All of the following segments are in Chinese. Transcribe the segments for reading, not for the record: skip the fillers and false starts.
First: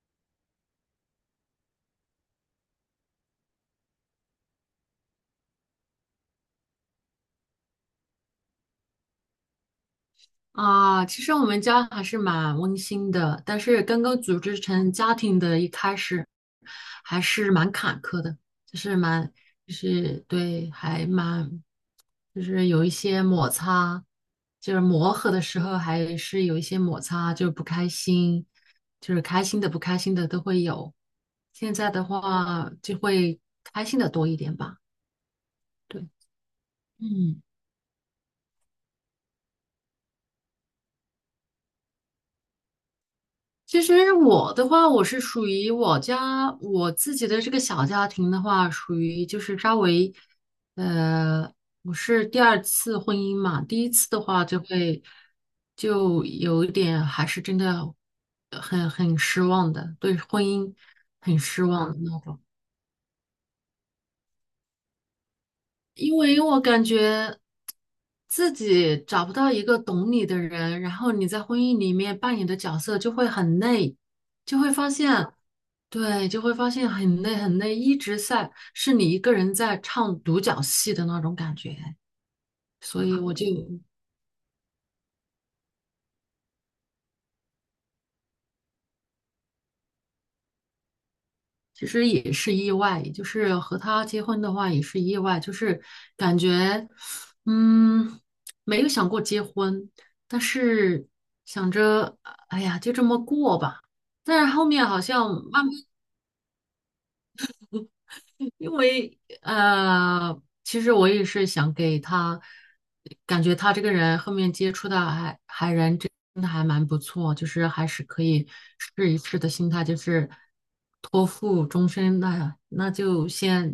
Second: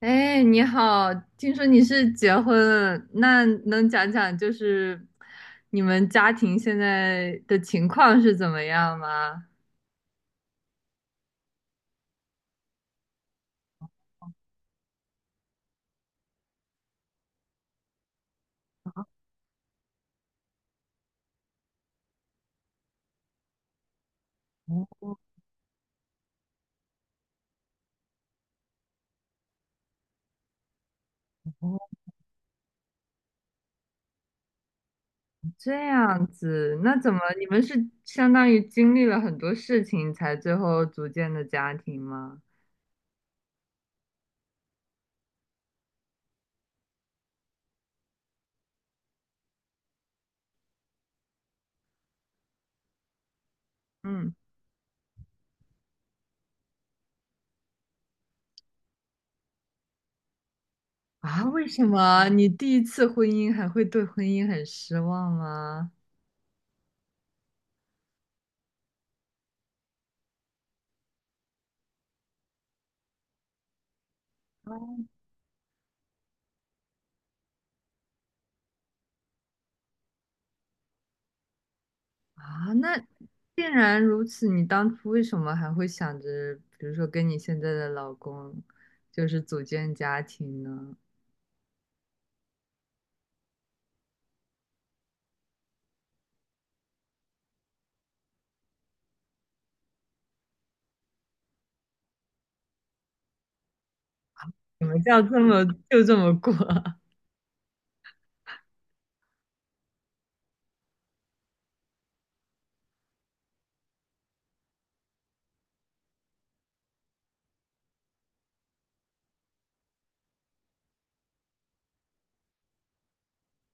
哎，你好，听说你是结婚了，那能讲讲你们家庭现在的情况是怎么样吗？啊，其实我们家还是蛮温馨的，但是刚刚组织成家庭的一开始还是蛮坎坷的，就是蛮，就是对，就是有一些摩擦，就是磨合的时候还是有一些摩擦，就是不开心，就是开心的不开心的都会有。现在哦，的话就会开心的多一点吧，这对，样子，那怎么嗯。你们是相当于经历了很多事情才最后组建的家庭吗？其实我的话，我是属于我家我自己的这个小家庭的话，属于就是稍微，呃，我是第二次婚姻嘛。第一次的嗯。话就有一点还是真的很失望的，对婚姻很啊，失为什望的那么种。你第一次婚姻还会对婚姻很失望吗？因为我感觉自己找不到一个懂你的人，然后你在婚姻里面扮演的角色就会很累，就会发现，对，就会发现很累很累，一直在是你一个人在唱独角戏的那种感觉，啊，那所以我就既然如此，你当初为什么还会想着，比如说跟你现在的老公，组建家庭呢？其实也是意外，就是和他结婚的话也是意外，就是感觉，嗯，没有想过结婚，但是想着，哎呀，就这么过吧。但是后你面们好叫像这么慢慢就这么过啊？因为其实我也是想给他，感觉他这个人后面接触的还人真的还蛮不错，就是还是可以试一试的心态，就是托付终身，那就先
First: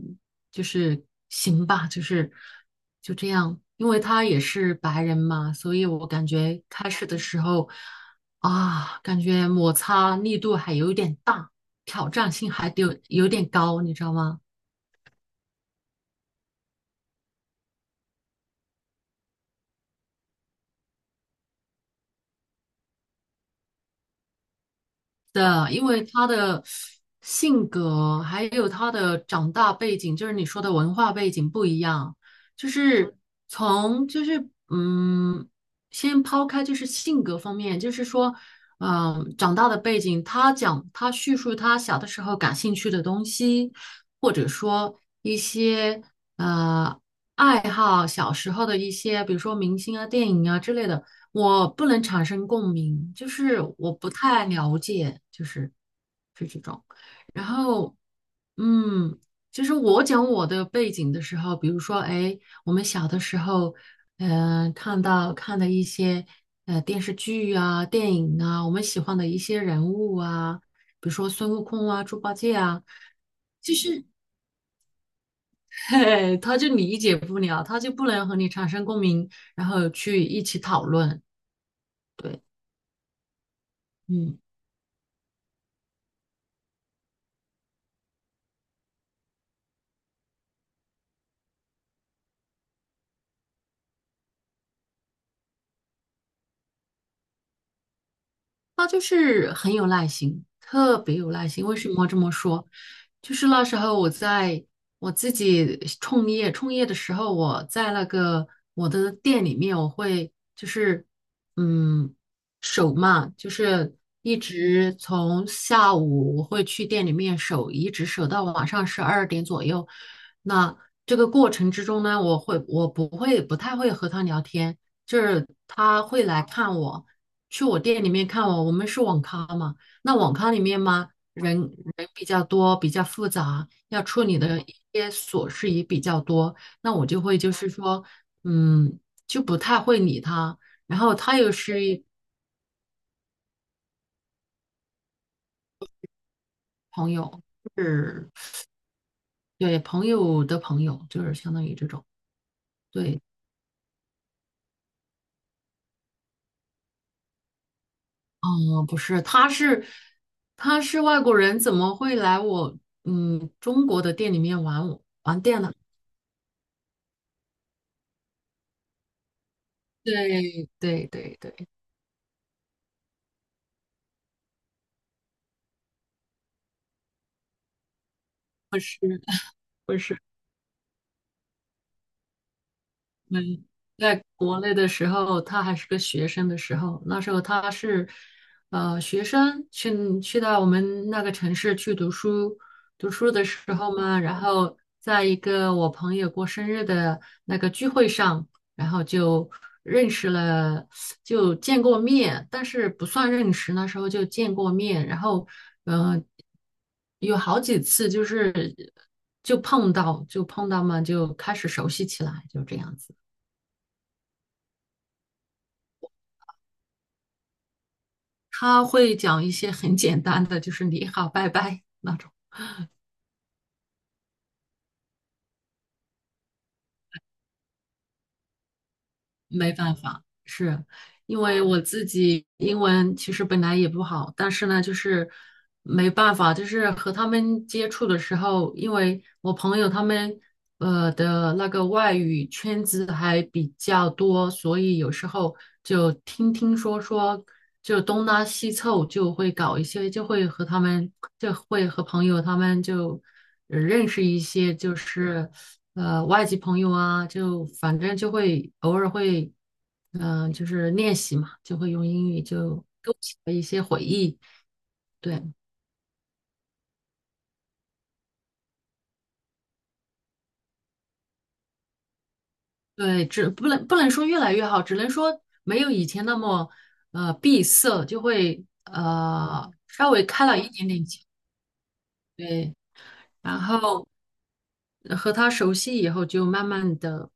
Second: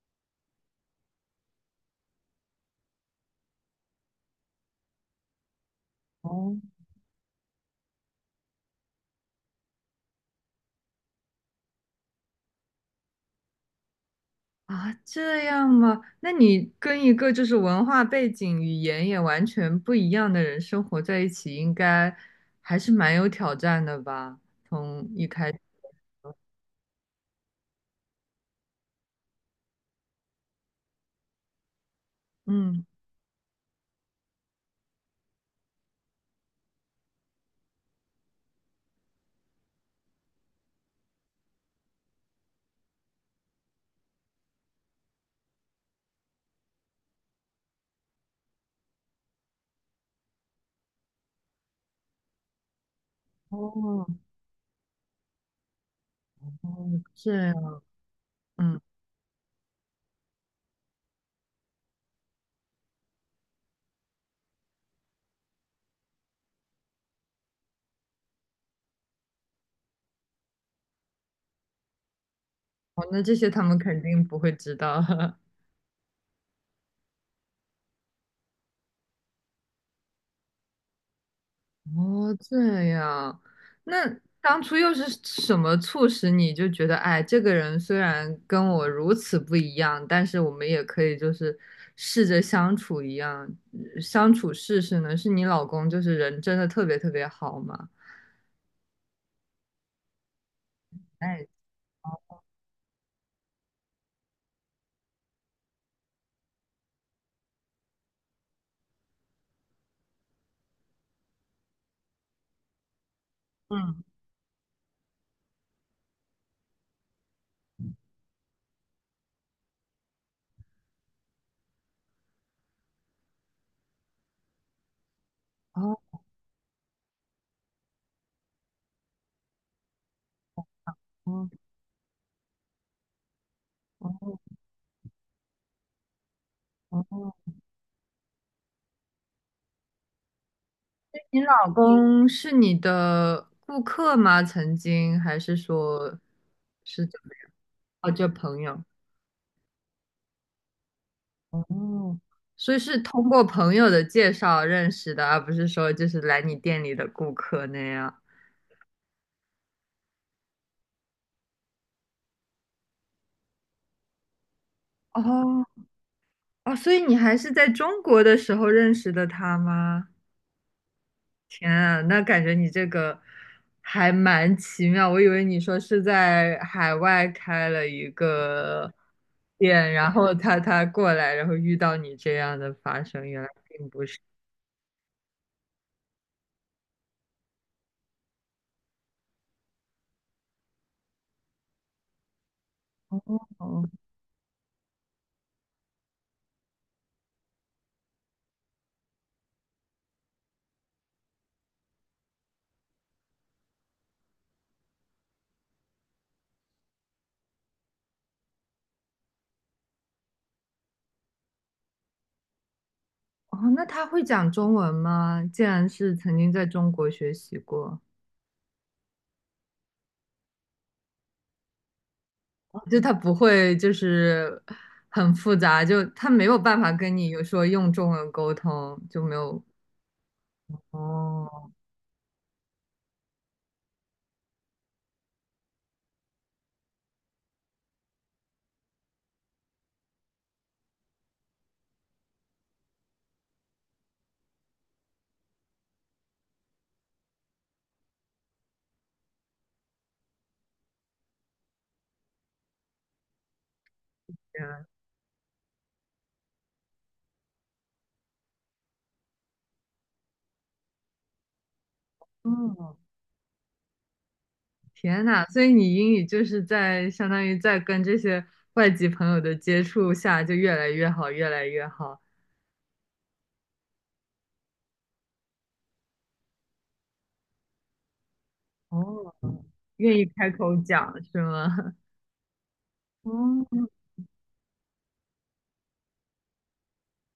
就是行吧，就这样，因为他也是白人嘛，所以我感哦。觉开始的时候啊，感觉摩擦力度还有点大，挑战性还有点高，你知道吗？啊，这样吗？那你跟一个文化背景、语言也完全不一样的人生活在一起，应该还是蛮有挑战的吧？从一开始，的，因为他的性格还有他的长大背景，就是你说的文化背景不一样，就嗯。是从就是先抛开就是性格方面，就是说，长大的背景，他叙述他小的时候感兴趣的东西，或者说一些。呃。爱好，小时候的一些，比如说明星啊、电影啊之类的，我不能产生共鸣，就是我哦。不太了解，是这种。哦，这然样。后，嗯。嗯，就是我讲我的背景的时候，比如说，哎，我们小的时候，看的一些电视剧啊、电影啊，我们喜欢的一些人物啊，比如说孙悟空啊、猪八戒啊。哦，那这些他们肯定不会知道。嘿，他就理解不了，他就不能和你产生共鸣，然后去一起讨论。哦，对，这样。那嗯。当初又是什么促使你就觉得，哎，这个人虽然跟我如此不一样，但是我们也可以试着相处一样，相处试试呢？是你老公人真的特别特别好吗？他就是很有耐心，特别有哎。耐心。为什么这么哦。说？就是那时候我自己创业，创业的时候，我在那个我的店里面，我会就是嗯守嘛，就是嗯。一直从下午我会去店里面守，一直守到晚上12点左右。那这个过程之中呢，我会我不会不太会和他聊天，就是哦，他会来看我。去我店里面看我，我们是网咖嘛，那网咖里面嘛，人比较多，比较复杂，要处理的一些琐事也比较多，那我就会就是说，嗯，就不太会理他。然后他你又老是公是你的顾客吗？曾经还是说是朋怎么友，样？哦，就是朋友。对朋友的朋友，就是相当于这种。哦，所以是对，通过朋友的介绍认识的，而不是说来你店里的顾客那样。嗯，不是，他是外国人，怎么会来我中国的店里面玩玩店哦。呢？哦，所以你还是在中国的时候认识的他吗？对对对对，天啊，那感觉你这个还蛮奇妙。我以为你说是在海外开了一个是店，不然是？后他过来，然后遇到你这样的发生，原来。嗯，在国内的时候，他还是个学生的时候，那时候他是，学生去到我们那个城市去读书，读书的时哦。候嘛，然后在一个我朋友过生日的那个聚会上，然后就认识了，就见过面，但是不算认识，那时候就见过面，然后，嗯、有好几次就碰到，嘛，就开始熟悉起来，就这样子。哦，那他会讲中文吗？既然是曾经在中国学习过。他会讲一些很简单的，就是你好，拜拜那种，就他不会很复杂，就他没有办法跟你有说用中文沟通，就没有。没办法，是。因为哦，我自己英文其实本来也不好，但是呢，就是没办法，就是和他们接触的时候，因为我朋友他们的那个外语圈子还比较多，所以有时候就听听说说，就东拉西凑，就会搞一些，就会和朋友他们就认识一原些，来。就是外籍朋友啊，就反正就会偶尔会。就是练习嘛，就会用英语就哦，勾起了一些回忆。天对呐，所以你英语就是在相当于在跟这些外籍朋友的接触下就越来越好，越来越好。对，只不能说越来越好，只能说没有以前那么闭塞，就会哦，稍愿微意开开了一口点点讲窍。是吗？对，然哦，后和他熟悉以后，就慢慢的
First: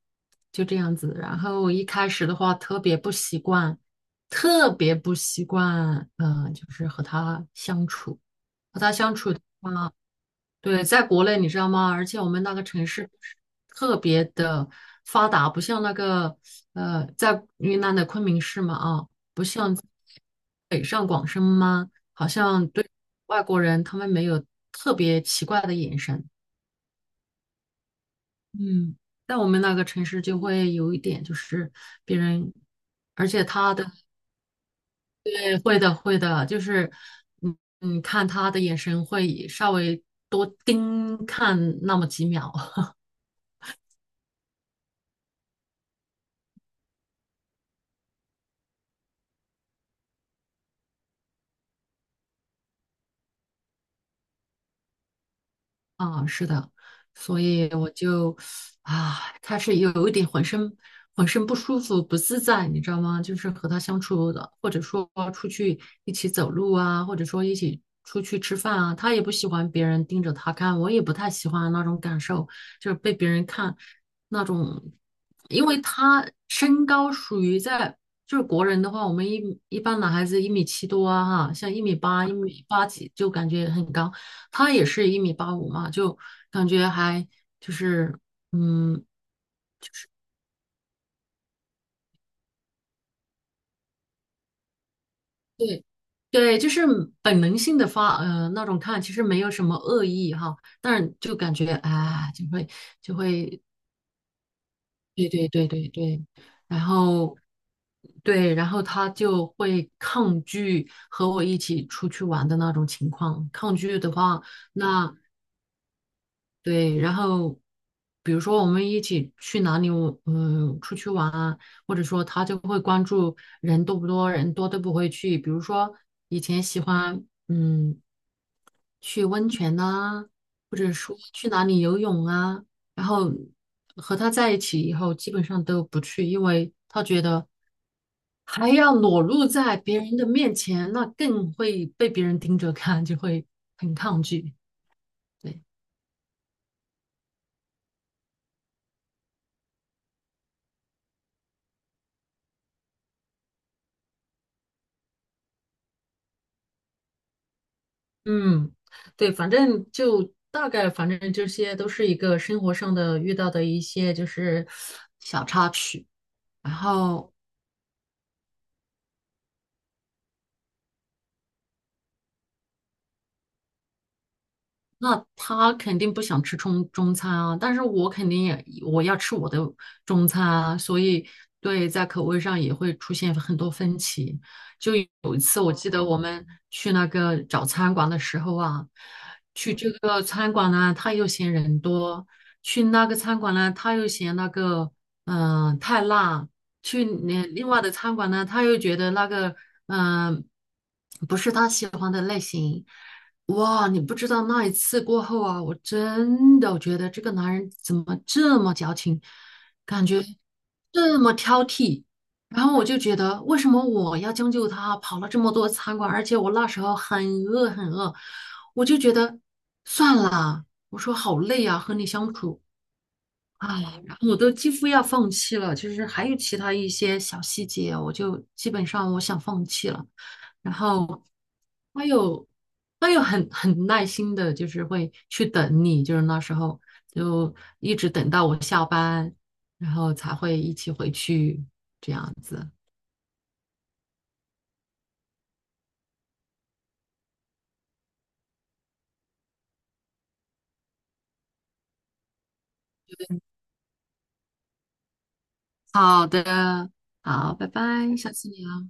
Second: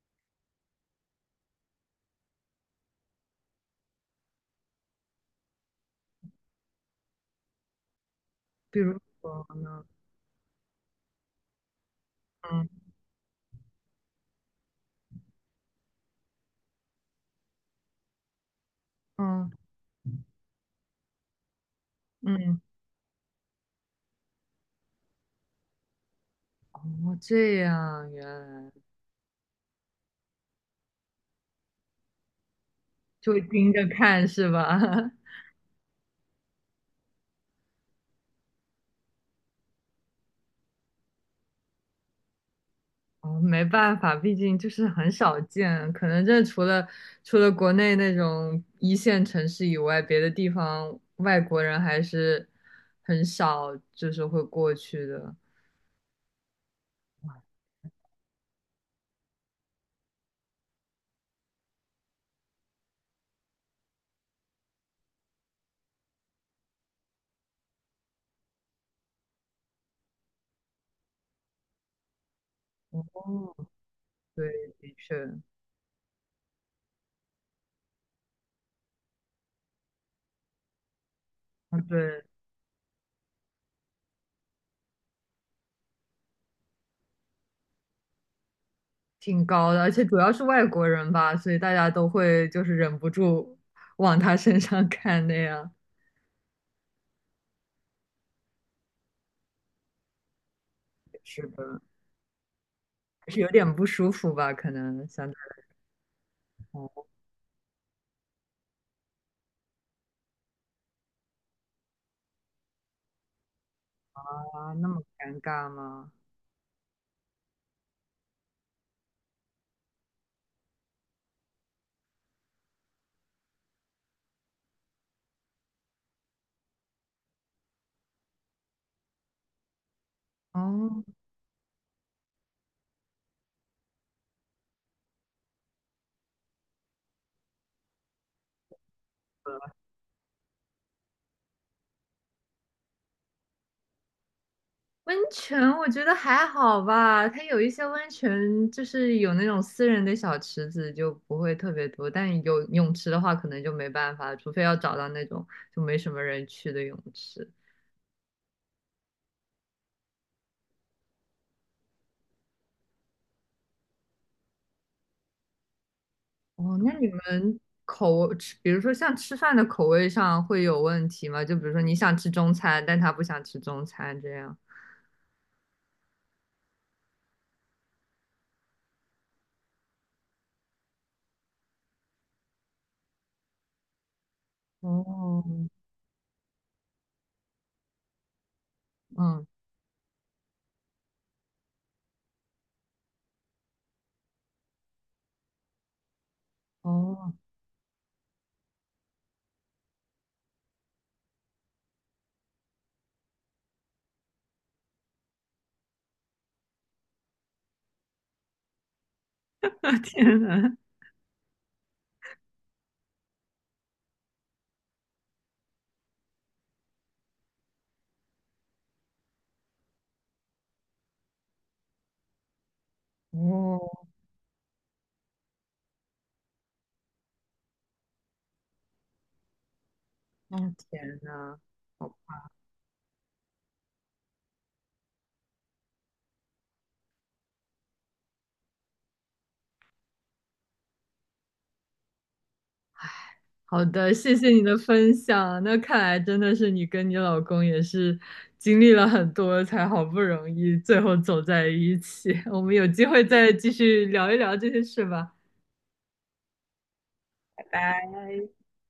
就这样子。然后一开始的话，特别不习惯，特别不习惯，就是和他相处，比和他如相处的说呢？话。对，在国内你知道吗？而且我们那个嗯。城市特别的发达，不像那个在云南的昆明市嘛啊，不嗯。像北上广深吗？好嗯。像对外国人他们没有特别奇怪的眼神。哦，这样，原来嗯，在我们那个城市就会有一点，就是别人，而就且盯他的着看是吧？对，会的会的，就是嗯看他的眼神会稍微多盯看那么几秒。哦，没办法，毕竟就是很少见，可能这除了国内那种一线城市以外，别的地方外国人还是很少，就是会过去的。啊，是的，所以我就啊，开始有一点浑身不舒服、不自在，你知道吗？就是和他相处的，或者说出去一起走路啊，或者说一起出去吃饭啊，他也不喜欢别人盯着他看，我也不太喜欢那种感受，就是被别人哦。看。那对，种，的确。因为他身高属于在就是国人的话，我们一般男孩子一米七多啊，哈，像嗯。一米对，八、一米八几就感觉很高，他也是一米八五嘛，就感觉还就是嗯，挺高的，而且主要是外国人吧，所以大家都会就是忍不住往他身上看那样。对对，就是本能性的发那种看，其实没有什么恶意哈，但是 就是感觉的，啊，就会就是有会点不舒服吧？可能对想着，对对对对，然后对，然后他就会抗拒和我一起出去玩的那种情况。抗拒的话，哇，那么那尴尬吗？对，然后比如说我们一起去哪里，出去玩啊，或者说他就会关注人多不多，人多都不会去。比如说以前喜欢，嗯。去温泉呐、或者哦。说去哪里游泳啊，然后和他在一起以后，基本上都不去，因为他觉得还要裸露在别人的面前，那更会被别人盯着看，就会很抗拒。温对，泉我觉得还好吧，它有一些温泉就是有那种私人的小池子，就不会特别多。但有泳池的话，可能就没办法了，除非要找到那种就没什么人去的泳池。嗯，对，反正就大概，反正这些都是一个生活上的遇到的一些就是小插曲，然哦，那你后。们口吃，比如说像吃饭的口味上会有问题吗？就比如说你想吃中餐，但他不想吃中餐这样。那他肯定不想吃中餐啊，但是我肯定也我要吃我的中餐啊，所以对，在口味上也会出现很多分歧。就有一哦。次，我记得我们去那个找餐馆的时候啊，嗯。去这个餐馆呢，他又嫌人多；去那个餐馆呢，他又嫌那个太辣；去哦。另外的餐馆呢，他又觉得那个嗯、呃不是他喜欢的类型。哇，你不知道那一次过后啊，我真的觉得这个男人怎么这么矫情，感觉天呐。这么挑剔。然后我就觉得，为什么我要将就他？跑了这么多餐馆，而且我那时候很饿很饿，我就觉得算了。我说好累啊，和你相处。啊，哦。然后我都几乎要放弃了，就是还有其他一些小细节，我就基本上我想放弃了。哦，然天后呐。他又他又很耐心的，就是会去等你，就是那时候就一直等到我下班，然后才会一起回去这样子。好的，谢谢你的分享。那看来真的是你跟你老公也是经历了很多，才好不容易最后走在一起。我们有机会再继续聊一聊这些事吧。好的，好，拜拜，下次聊。